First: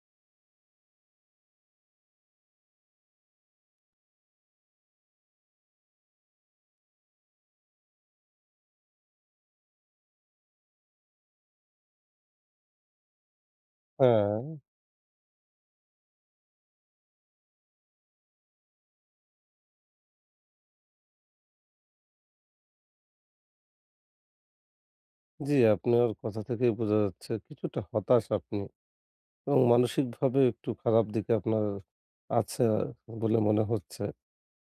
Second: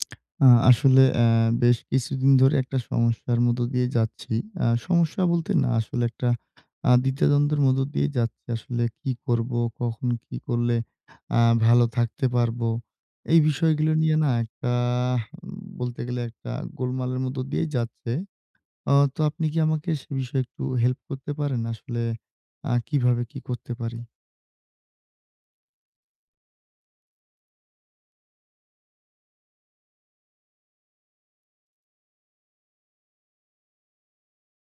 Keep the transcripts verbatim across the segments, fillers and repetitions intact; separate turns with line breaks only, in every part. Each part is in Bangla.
আ আসলে অ্যা বেশ কিছুদিন ধরে এক টা সমস্যার মধ্য দিয়ে যাচ্ছি। আ সমস্যা বলতে না আসলে এক টা আ দ্বিধাদ্বন্দ্বের মধ্য দিয়ে যাচ্ছি। আসলে কী করবো? কখন কী করলে আ ভালো থাকতে পারবো? এই বিষয়গুলো নিয়ে না এক
হ্যাঁ।
টা বলতে গেলে এক টা গোলমালের মধ্যে দিয়েই যাচ্ছে। আ তো আপনি কী আমাকে সে বিষয়ে একটু হেল্প করতে পারেন আসলে আ কিভাবে কী করতে পারি?
জি, আপনার কথা থেকেই বোঝা যাচ্ছে কিছুটা হতাশ আপনি এবং মানসিকভাবে একটু খারাপ দিকে আপনার আছে বলে মনে হচ্ছে।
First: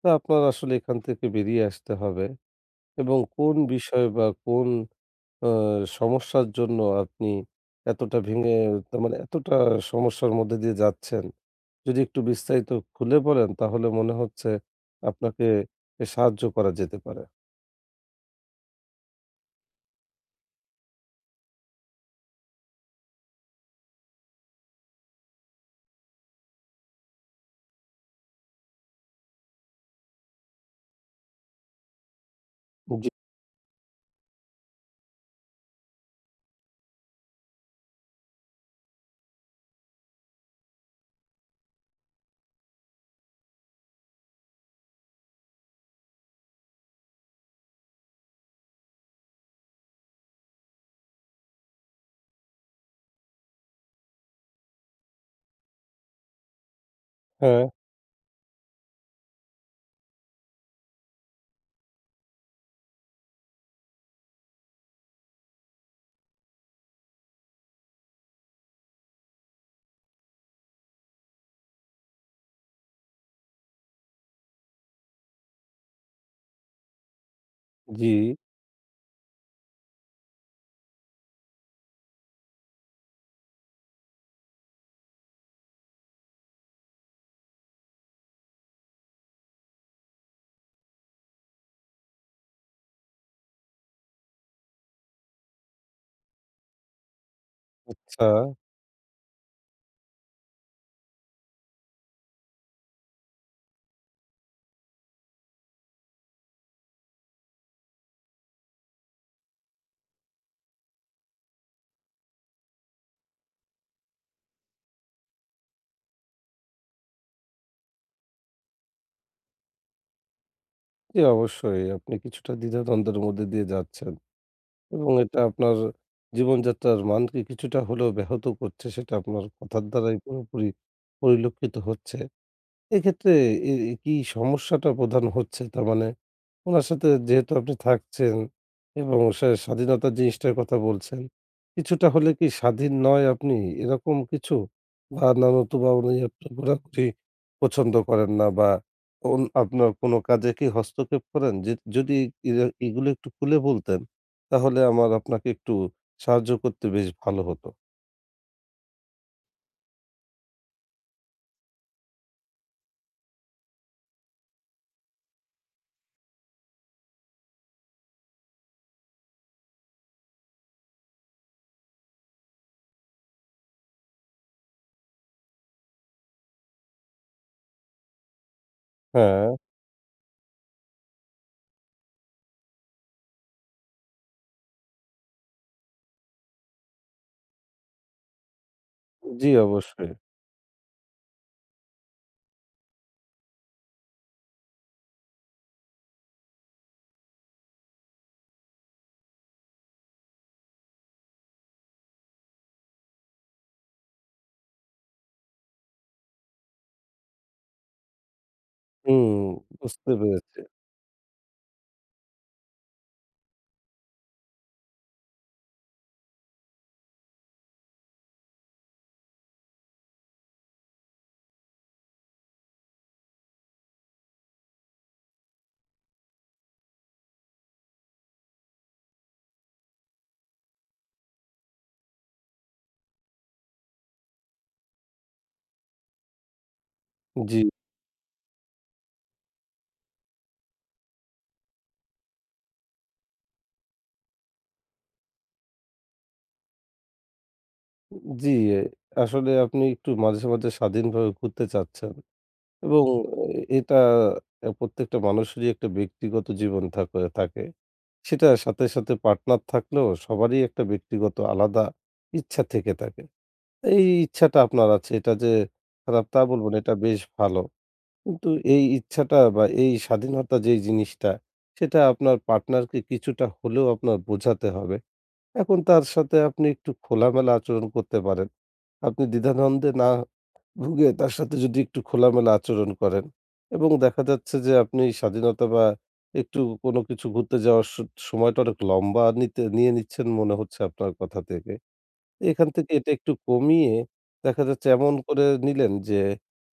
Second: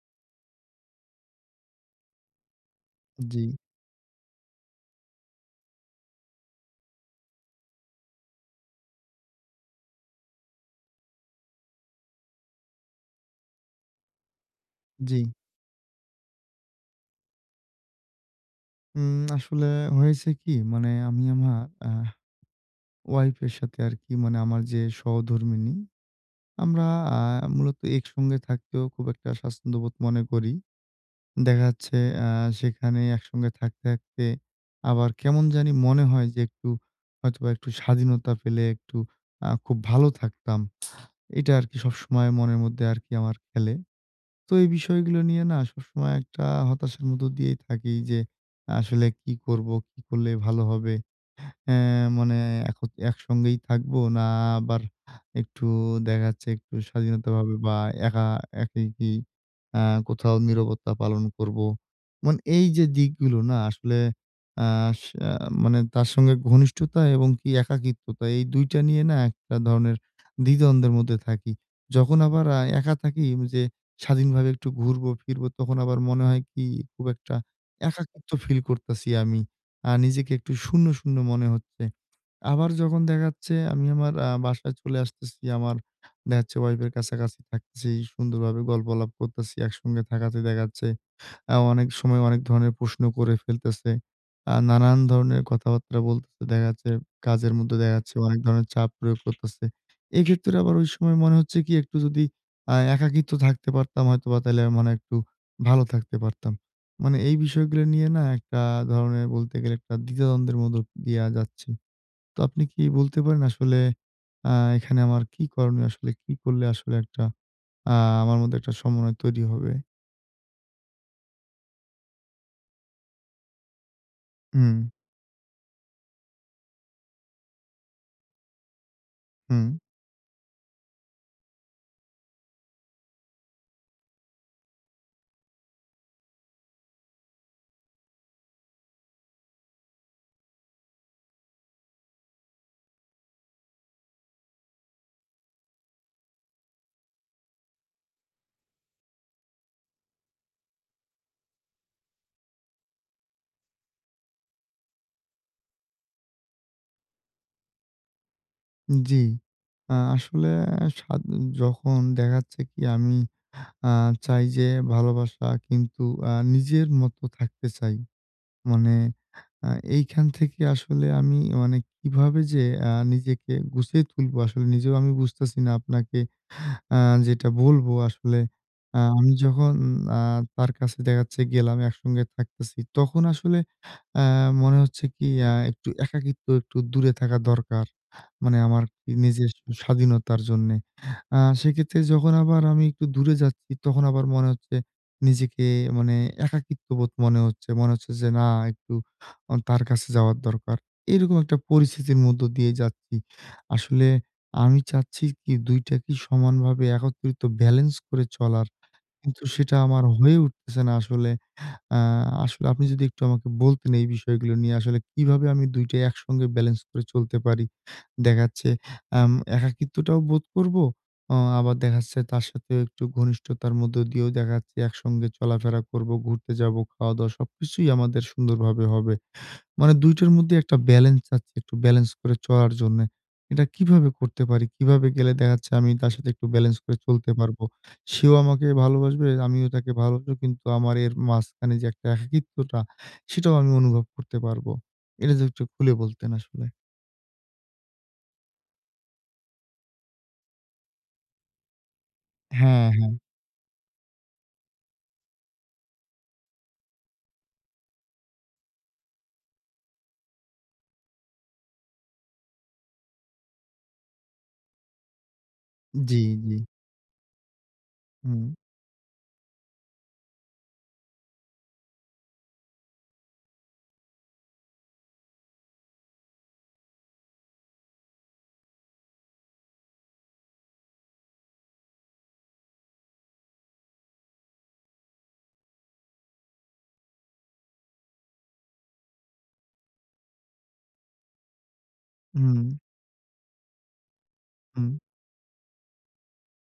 তো আপনার আসলে এখান থেকে বেরিয়ে আসতে হবে এবং কোন
জি।
বিষয় বা কোন আ সমস্যার জন্য আপনি এতটা ভেঙে তার মানে এতটা সমস্যার মধ্যে দিয়ে যাচ্ছেন যদি একটু বিস্তারিত খুলে বলেন তাহলে মনে হচ্ছে
জি।
আপনাকে এ সাহায্য করা যেতে পারে।
উম আসলে হয়েছে কী মানে আমি আমার আহ Wife এর সাথে আরকি মানে আমার যে সহধর্মিণী। আমরা আ মূলত একসঙ্গে থাকতেও খুব একটা স্বাচ্ছন্দ্যবোধ মনে করি। দেখা যাচ্ছে আ সেখানে
জি।
একসঙ্গে থাকতে থাকতে আবার কেমন জানি মনে হয় যে একটু হয়তোবা একটু স্বাধীনতা পেলে একটু আ খুব ভালো থাকতাম। এইটা আরকি সবসময় মনের মধ্যে আরকি আমার খেলে। তো এই বিষয়গুলো নিয়ে না সবসময় এক টা হতাশার মধ্য দিয়েই থাকি যে আসলে কী করবো? কী করলে ভালো হবে অ্যা মানে এখ একসঙ্গেই থাকবো না আবার একটু দেখা যাচ্ছে একটু স্বাধীনতা ভাবে
হ্যাঁ।
বা একা একাই কী কোথাও নীরবতা পালন করব। মানে এই যে দিকগুলো না আসলে আস মানে তার সঙ্গে ঘনিষ্ঠতা এবং কী একাকিত্বতা এই দুই টা নিয়ে না একটা ধরনের দ্বিধা-দ্বন্দ্বের মধ্যে থাকি। যখন আবার আ একা থাকি ওই যে স্বাধীনভাবে একটু ঘুরবো ফিরবো তখন আবার মনে হয় কী খুব একটা একাখিত্ব
জি।
ফিল করতেছি আমি। আ নিজেকে একটু শূন্য-শূন্য মনে হচ্ছে। আবার যখন দেখা যাচ্ছে আমি আমার আ বাসায় চলে আসতেছি, আমার দেখা যাচ্ছে Wife এর কাছাকাছি থাকতেছি, সুন্দরভাবে গল্প-আলাপ করতেছি। একসঙ্গে থাকাতে দেখা যাচ্ছে অনেক সময় অনেক ধরনের প্রশ্ন করে ফেলতেছে। আ নানান ধরনের কথাবার্তা বলতেছে দেখা যাচ্ছে, কাজের মধ্যে দেখা যাচ্ছে
আচ্ছা।
অনেক ধরনের চাপ প্রয়োগ করতেছে। এক্ষেত্রে আবার ওই সময় মনে হচ্ছে কী একটু যদি আ একাকিত্ব থাকতে পারতাম হয়তোবা তাইলে মনে হয় একটু ভালো থাকতে পারতাম। মানে এই বিষয়গুলো নিয়ে না এক টা ধরনের বলতে গেলে এক টা দ্বিধা-দ্বন্দ্বের মধ্য দিয়া যাচ্ছি। তো আপনি কী বলতে পারেন আসলে অ্যা এখানে আমার কী করণীয় আসলে, কী করলে আসলে একটা আ আমার মধ্যে এক টা সমন্বয় তৈরি হবে?
জি অবশ্যই, আপনি কিছুটা দ্বিধা-দ্বন্দ্বের মধ্যে দিয়ে যাচ্ছেন
উম।
এবং এটা আপনার জীবনযাত্রার মানকে কিছুটা হলেও ব্যাহত করছে সেটা আপনার
হুম।
কথার দ্বারাই পুরোপুরি পরিলক্ষিত হচ্ছে। এক্ষেত্রে এ এ কী সমস্যাটা প্রধান হচ্ছে তার মানে ওনার সাথে যেহেতু আপনি থাকছেন এবং সে স্বাধীনতার জিনিসটার কথা বলছেন কিছুটা হলে কী স্বাধীন নয় আপনি এরকম কিছু? বা [unintelligible] পছন্দ করেন না বা এবং আপনার কোনো কাজে কী হস্তক্ষেপ করেন? যে যদি ইর এগুলো একটু খুলে বলতেন তাহলে আমার আপনাকে একটু সাহায্য করতে বেশ ভালো হতো।
জি। আ আসলে যখন দেখা যাচ্ছে কী আমি আহ চাই যে ভালোবাসা কিন্তু আ নিজের মত থাকতে চাই। মানে আ এইখান থেকে আসলে আমি মানে কিভাবে যে আ নিজেকে গুছিয়ে তুলবো আসলে নিজেও আমি বুঝতাছি না আপনাকে আহ যেটা বলবো। আসলে আ আমি
হ্যাঁ।
যখন তার কাছে দেখা যাচ্ছে গেলাম একসঙ্গে থাকতেছি তখন আসলে আ মনে হচ্ছে কী একটু একাকিত্ব একটু দূরে থাকা দরকার। মানে আমার নিজের
জি অবশ্যই।
স্বাধীনতার জন্যে। আ সেক্ষেত্রে যখন আবার আমি একটু দূরে যাচ্ছি তখন আবার মনে হচ্ছে নিজেকে মানে একাকিত্ববোধ মনে হচ্ছে। মনে হচ্ছে যে না একটু তার কাছে যাওয়ার দরকার। এরকম একটা পরিস্থিতির মধ্য দিয়ে যাচ্ছি। আসলে আমি চাচ্ছি কী দুইটাকে সমানভাবে একত্রিত balence করে চলার।
হুম,
কিন্তু সেটা আমার
বুঝতে
হয়ে
পেরেছি।
উঠতেছে না আসলে। আ আসলে আপনি যদি একটু আমাকে বলতেন এই বিষয়গুলো নিয়ে আসলে কিভাবে আমি দুই টা একসঙ্গে balence করে চলতে পারি. দেখা যাচ্ছে আ একাকিত্বটাও বোধ করবো আ আবার দেখা যাচ্ছে তার সাথে একটু ঘনিষ্ঠতার মধ্যে দিয়েও দেখা যাচ্ছে একসঙ্গে চলাফেরা করবো ঘুরতে যাবো, খাওয়া-দাওয়া সবকিছুই আমাদের সুন্দরভাবে হবে। মানে দুই টোর মধ্যে একটা balence আছে একটু balence করে চলার জন্যে। এটা কিভাবে করতে পারি কিভাবে গেলে দেখা যাচ্ছে আমি তার সাথে একটু balence করে চলতে পারবো।
জি।
সেও আমাকে ভালোবাসবে আমিও তাকে ভালোবাসবো কিন্তু আমার এর মাঝখানে যে একটা একাকিত্বটা সেটাও আমি অনুভব করতে পারবো। এটা যদি একটু খুলে বলতেন আসলে।
জ্বী, আসলে আপনি একটু মাঝে, মাঝে, স্বাধীনভাবে ঘুরতে চাচ্ছেন।
হ্যাঁ,
এবং
হ্যাঁ।
এটা প্রত্যেকটা মানুষেরই একটা ব্যক্তিগত জীবন তারপরে থাকে। সেটার সাথে, সাথে, পার্টনার থাকলেও সবারই একটা ব্যক্তিগত আলাদা ইচ্ছা থেকে থাকে। এই ইচ্ছাটা আপনার আছে এটা যে
জ্বী,
খারাপ তা
জ্বী।
বলবো না এটা বেশ ভালো।
হুম।
কিন্তু এই ইচ্ছাটা বা এই স্বাধীনতা যেই জিনিসটা, সেটা আপনার পার্টনারকে কিছুটা হলেও আপনার বোঝাতে হবে। এখন তার সাথে আপনি একটু খোলামেলা আচরণ করতে পারেন। আপনি দ্বিধা-দ্বন্দ্বে না ভুগে তার সাথে যদি একটু খোলামেলা আচরণ করেন। এবং দেখা যাচ্ছে যে আপনি স্বাধীনতা বা একটু কোন কিছু ঘুরতে যাওয়ার স সময়টা অনেক লম্বা নিতে, নিয়ে নিচ্ছেন মনে হচ্ছে আপনার কথা থেকে। এখান
হুম।
থেকে এটা একটু কমিয়ে দেখা যাচ্ছে
হুম।
এমন করে নিলেন যে,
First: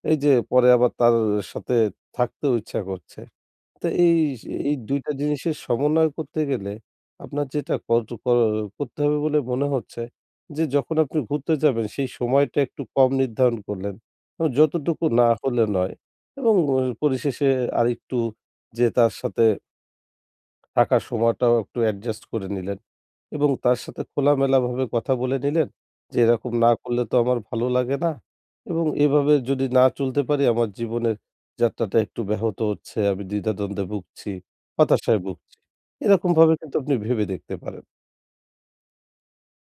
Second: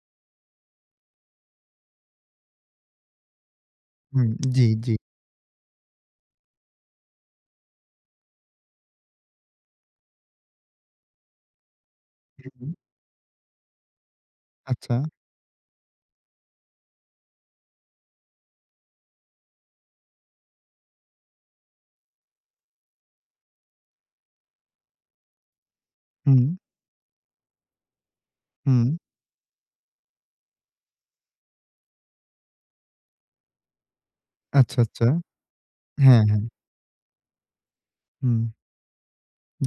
এই যে পরে আবার তার সাথে থাকতেও ইচ্ছা করছে। তো এই,
হুম। জ্বী,
এই,
জ্বী।
দুই টা জিনিসের সমন্বয় করতে গেলে আপনার যেটা কট কর করতে হবে বলে মনে হচ্ছে, যে যখন আপনি ঘুরতে যাবেন সেই সময়টা
হুম।
একটু কম নির্ধারণ করলেন। যতটুকু
আচ্ছা।
না হলে নয় এবং পরিশেষে আরেকটু যেয়ে তার সাথে থাকার সময়টাও একটু অ্যাডজাস্ট করে নিলেন। এবং তার সাথে খোলামেলাভাবে কথা বলে নিলেন। যে এরকম
হুম।
না করলে তো আমার ভালো লাগে না। এবং
হুম।
এভাবে যদি না চলতে পারি আমার জীবনের যাত্রাটা একটু ব্যাহত হচ্ছে। আমি দ্বিধা দ্বন্দ্বে ভুগছি,
আচ্ছা, আচ্ছা।
হতাশায় ভুগছি।
হ্যাঁ, হ্যাঁ।
এরকমভাবে কিন্তু আপনি ভেবে দেখতে পারেন।
হুম।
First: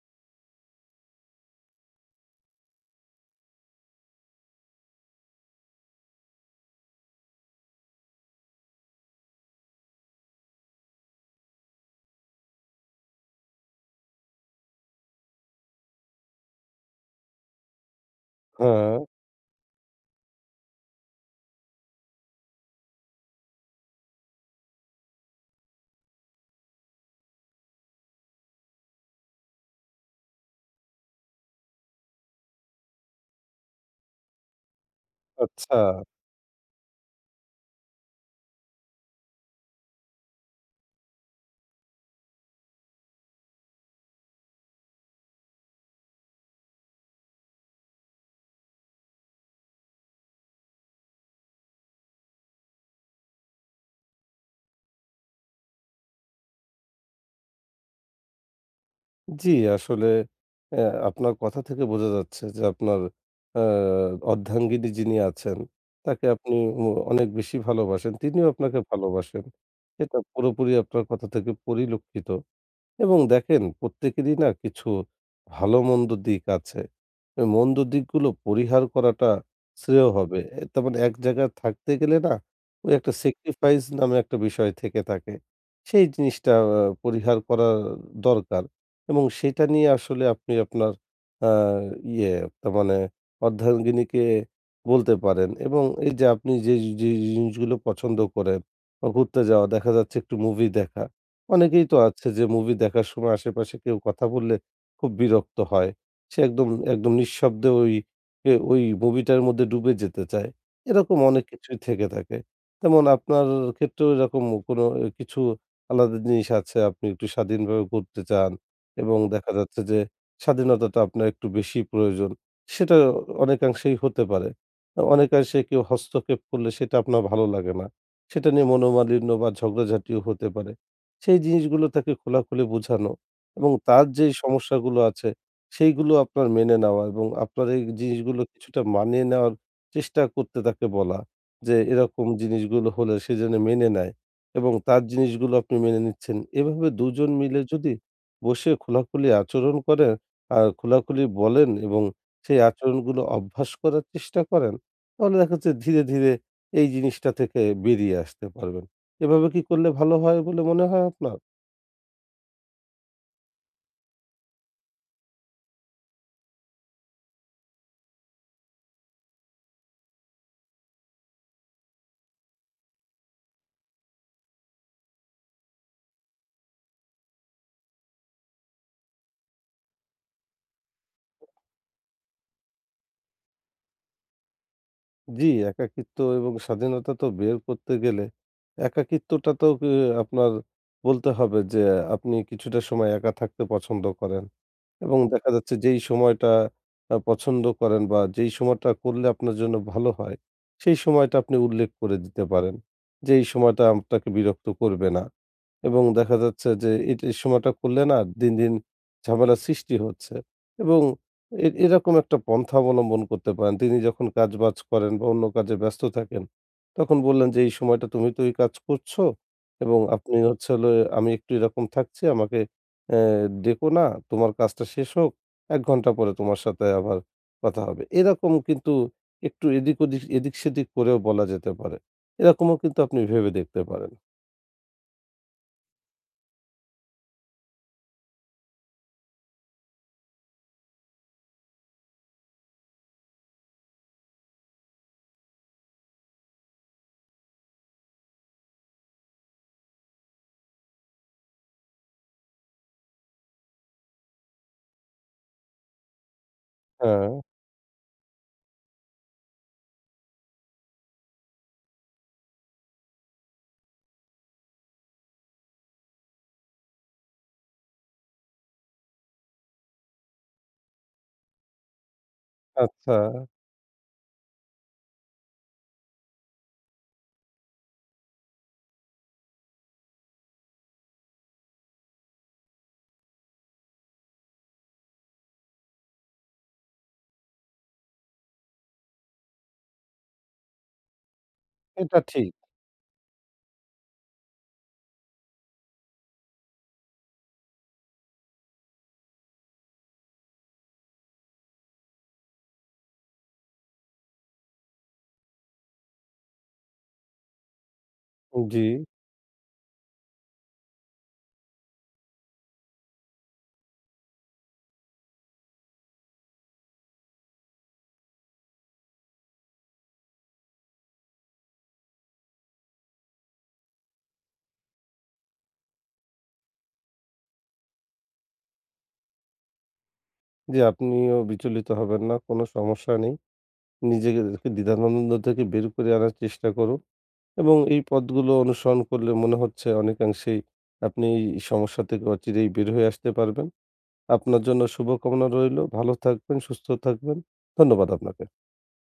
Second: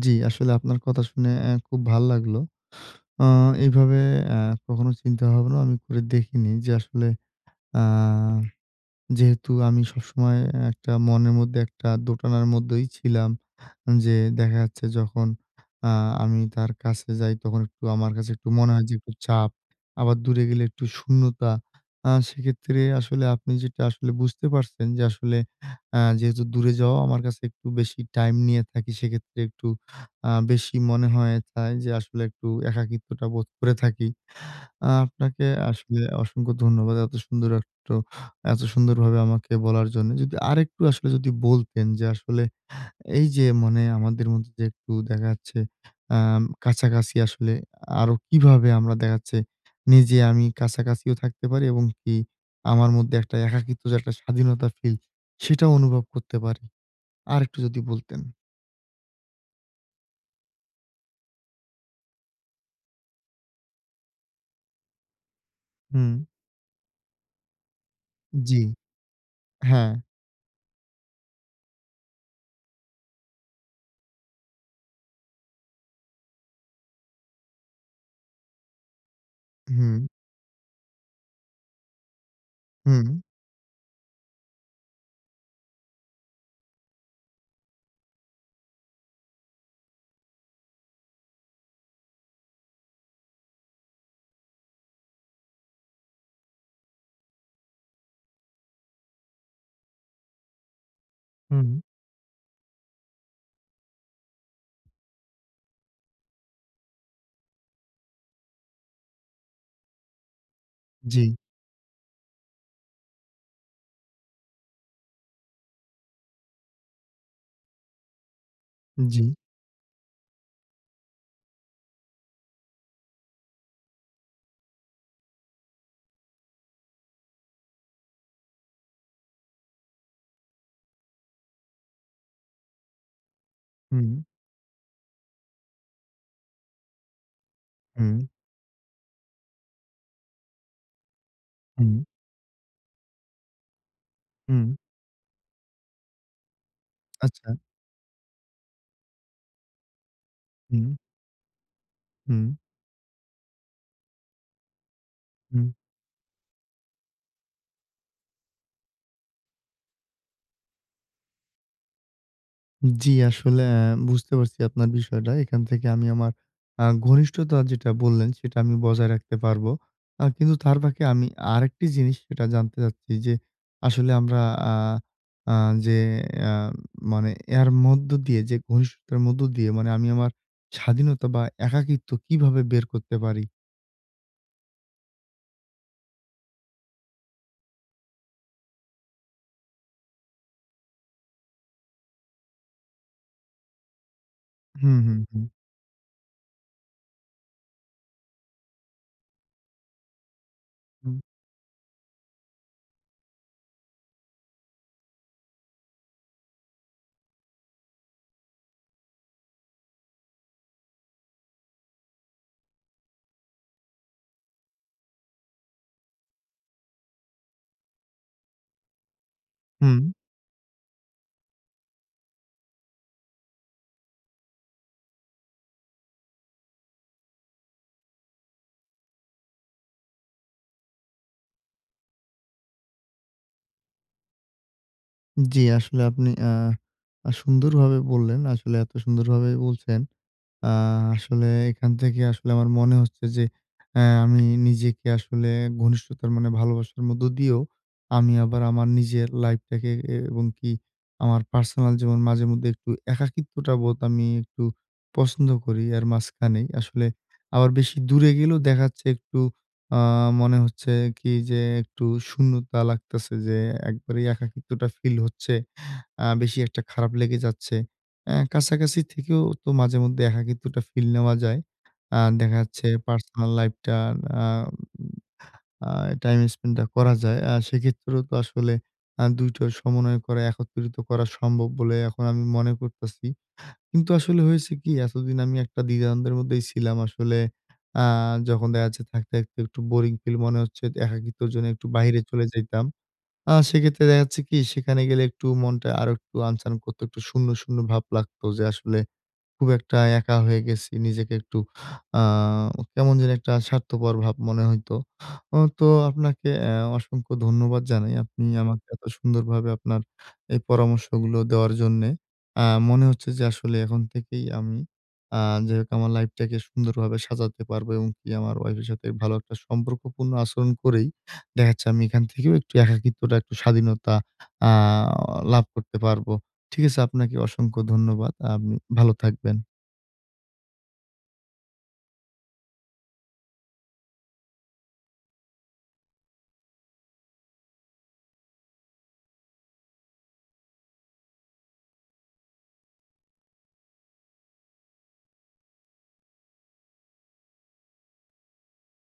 জ্বী, আসলে আপনার কথা শুনে আ খুব ভালো লাগলো। আ এভাবে আ কখনো চিন্তা হবে না, আমি করে দেখিনি। যে আসলে আ যেহেতু আমি সবসময় একটা মনের মধ্যে একটা দোটানার মধ্যেই ছিলাম। যে দেখা যাচ্ছে যখন আ আমি তার কাছে যাই। তখন একটু আমার কাছে একটু মনে হয় যে
হ্যাঁ।
একটু চাপ, আবার দূরে গেলে একটু শূন্যতা। আ সেক্ষেত্রে আসলে আপনি যেটা আসলে বুঝতে পারছেন। যে আসলে আ যেহেতু দূরে যাওয়া আমার কাছে একটু বেশি টাইম নিয়ে থাকি। সেক্ষেত্রে একটু আ বেশি মনে হয়। তা এইযে আসলে একটু একাকিত্বটা বোধ করে থাকি। আ আপনাকে
আচ্ছা।
আসলে অসংখ্য ধন্যবাদ। এত সুন্দর একটো এত সুন্দরভাবে আমাকে বলার জন্য। যদি আরেকটু আসলে যদি বলতেন। যে আসলে এই যে মানে আমাদের মধ্যে যে একটু দেখা যাচ্ছে আ কাছাকাছি আসলে আরো কিভাবে আমরা দেখাচ্ছে, নিজে আমি কাছাকাছিও থাকতে পারি এবং কি আমার মধ্যে একটা একাকিত্ব যে একটা স্বাধীনতা ফিল, সেটাও অনুভব করতে পারি। আরেকটু যদি বলতেন?
জি, আসলে অ্যা আপনার কথা থেকে বোঝা যাচ্ছে যে আপনার আ অর্ধাঙ্গিনী যিনি আছেন
হুম।
তাকে আপনি অ অনেক বেশি ভালোবাসেন। তিনিও
জি।
আপনাকে ভালোবাসেন।
হ্যাঁ।
এটা পুরোপুরি আপনার কথা থেকে পরিলক্ষিত। এবং দেখেন প্রত্যেকেরই না কিছু ভালো-মন্দ দিক আছে। তো মন্দ দিকগুলো পরিহার করাটা
হুম।
শ্রেয় হবে। অ্যা তার মানে এক জায়গায় থাকতে গেলে না ওই এক টা
হুম।
sacrifice নামে এক টা বিষয় থেকে থাকে। সেই জিনিসটা আ পরিহার করা দরকার। এবং সেইটা নিয়ে আসলে আপনি আপনার আ ইয়ে ন মানে অর্ধাঙ্গিনীকে বলতে পারেন এবং এই যে আপনি যে যে জিনিসগুলো পছন্দ করেন বা ঘুরতে যাওয়া দেখা যাচ্ছে একটু মুভি দেখা।
হুম।
অনেকেই তো আছে যে মুভি দেখার সময় আশেপাশে কেউ কথা বললে খুব বিরক্ত হয়। সে একদম, একদম নিঃশব্দে ওই এ ওই মুভিটার মধ্যে ডুবে যেতে চায়। এরকম
জি।
অনেক কিছুই থেকে থাকে। তেমন আপনার ক্ষেত্রেও এরকম কোনো কিছু আলাদা জিনিস আছে আপনি একটু স্বাধীনভাবে ঘুরতে চান
উন
এবং
জি।
দেখা যাচ্ছে যে স্বাধীনতাটা আপনার একটু বেশি প্রয়োজন, সেটা অনেকাংশেই হতে পারে। অনেকাংশে কেউ হস্তক্ষেপ করলে সেটা আপনার ভালো লাগে না। সেটা নিয়ে মনোমালিন্য বা ঝগড়াঝাটিও হতে পারে। সেই জিনিসগুলো তাকে খোলাখুলি বোঝানো এবং তার
হুম।
যেই সমস্যাগুলো আছে সেইগুলো আপনার মেনে নেওয়া এবং আপনার এই
উম।
জিনিসগুলো কিছুটা মানিয়ে নেওয়ার চেষ্টা করতে তাকে বলা যে
উম।
এরকম জিনিসগুলো হলে সে যেন মেনে নেয় এবং
উম।
তার জিনিসগুলো আপনি মেনে নিচ্ছেন। এভাবে দুই জন
আচ্ছা।
মিলে যদি বসে খোলাখুলি আচরণ করেন আর
হুম।
খোলাখুলি বলেন এবং
হুম।
সেই আচরণগুলো অভ্যাস করার চেষ্টা করেন তাহলে দেখা
হুম।
যাচ্ছে ধীরে-ধীরে এই জিনিসটা থেকে বেরিয়ে আসতে পারবেন। এভাবে কী করলে ভালো হয় বলে মনে হয় আপনার?
জ্বি, আসলে বুঝতে পারছি আপনার বিষয়টা। এইখান থেকে আমি আমার আ ঘনিষ্ঠতা যেটা বললেন সেটা আমি বজায় রাখতে পারবো। আ কিন্তু তার ফাকে আমি আরেকটি জিনিস সেটা জানতে চাচ্ছি যে, আসলে আমরা আ আ যে আ মানে এর মধ্য দিয়ে যে ঘনিষ্ঠতার মধ্য দিয়ে মানে আমি আমার স্বাধীনতা বা একাকিত্ব কিভাবে বের করতে পারি?
জ্বী, একাকিত্ব এবং স্বাধীনতা তো বের করতে গেলে একাকিত্বটাতেও কে আপনার বলতে হবে যে, আপনি কিছুটা সময় একা থাকতে পছন্দ করেন।
হুম,
এবং
হুম, হুম।
দেখা যাচ্ছে যেই সময়টা আ পছন্দ করেন বা যেই সময়টা করলে আপনার জন্য ভালো হয়, সেই
হু।
সময়টা আপনি উল্লেখ করে দিতে পারেন, যে এই সময়টা আমটাকে বিরক্ত করবে না। এবং দেখা যাচ্ছে যে এটি সময়টা করলে না দিন, দিন, ঝামেলা সৃষ্টি হচ্ছে। এবং এ এরকম একটা পন্থা অবলম্বন করতে পারেন। তিনি যখন কাজবাজ করেন বা অন্য কাজে ব্যস্ত থাকেন, তখন বললেন যে এই সময়টা তুমি তো এই কাজ করছ। এবং
হুম।
আপনি হচ্ছে হলে আমি একটু এরকম থাকছি। আমাকে এ্যা ডেকো না। তোমার কাজটা শেষ হোক। এক ঘন্টা পরে তোমার সাথে আবার কথা হবে। এরকম কিন্তু একটু এদিক, ওদিক, এদিক, সেদিক করেও বলা যেতে পারে। এরকমও কিন্তু আপনি ভেবে দেখতে পারেন।
জি, আসলে আপনি অ্যা সুন্দর ভাবে বললেন, আসলে এত সুন্দর ভাবে বলছেন, আ আসলে এখান থেকে আসলে আমার মনে হচ্ছে যে অ্যা আমি নিজেকে আসলে ঘনিষ্ঠতার মানে ভালোবাসার মধ্যে দিয়েও আমি আবার আমার নিজের লাইফটাকে এবং কি আমার পার্সোনাল জীবন মাঝে মধ্যে একটু একাকিত্বটা বোধ আমি একটু পছন্দ করি এর মাঝখানেই, আসলে
হ্যাঁ।
আবার বেশি দূরে গেলেও দেখাচ্ছে একটু, আ মনে হচ্ছে কি যে একটু শূন্যতা লাগতাছে যে, একবারেই একাকিত্বটা ফিল হচ্ছে। আ বেশি একটা খারাপ লেগে যাচ্ছে। অ্যা কাছাকাছি থেকেও তো মাঝেমধ্যে একাকিত্বটা ফিল নেওয়া যায়। আ দেখা যাচ্ছে
আচ্ছা।
পার্সোনাল লাইফটা আ ম আ টাইম স্পেন্ড টা করা যায়। আ সেক্ষেত্রেও তো আসলে আ দুই টা সমন্বয় করা একত্রিত করা সম্ভব বলে এখন আমি মনে করতাছি। কিন্তু আসলে হয়েছে কি এতদিন আমি একটা দ্বিধানদের মধ্যেই ছিলাম আসলে আ যখন দেখাচ্ছে থাকতে, থাকতে একটু বোরিং ফিল মনে হচ্ছে একাকিত্বর জন্য একটু
এটা
বাইরে চলে
ঠিক।
যাইতাম। আ সেক্ষেত্রে দেখাচ্ছে কি সেখানে গেলে একটু মনটা আরো একটু আনচান করত, একটু শূন্য, শূন্য ভাব লাগতো যে আসলে খুব একটা একা হয়ে গেছি। নিজেকে একটু আ কেমন জানি একটা স্বার্থপর ভাব মনে হইতো। অ তো আপনাকে অ্যা অসংখ্য ধন্যবাদ জানাই। আপনি আমাকে
জি।
এত সুন্দরভাবে আপনার এই পরামর্শগুলো দেওয়ার জন্যে, অ্যা মনে হচ্ছে যে আসলে এখন থেকেই আমি, আ যাই হোক আমার লাইফটাকে সুন্দরভাবে সাজাতে পারবো এবং আমার ওয়াইফ এর সাথে ভালো একটা সম্পর্কপূর্ণ আচরণ করেই, দেখাচ্ছে আমি এখান থেকেও একটু একাকিত্বটা, একটু স্বাধীনতা আ লাভ করতে পারব। ঠিক আছে, আপনাকে অসংখ্য ধন্যবাদ, আপ ভালো থাকবেন।
জি, আপনিও বিচলিত হবেন না, কোনো সমস্যা নেই। নিজেকে দ্বি দ্বিধানন্দ থেকে বের করে আনার চেষ্টা করো, এবং এই পথগুলো অনুসরণ করলে মনে হচ্ছে অনেকাংশেই আপনি সমস্যা থেকে অচিরেই বের হয়ে আসতে পারবেন। আপনার জন্য শুভকামনা রইলো ভালো, থাকবেন সুস্থ থাকবেন, ধন্যবাদ আপনাকে।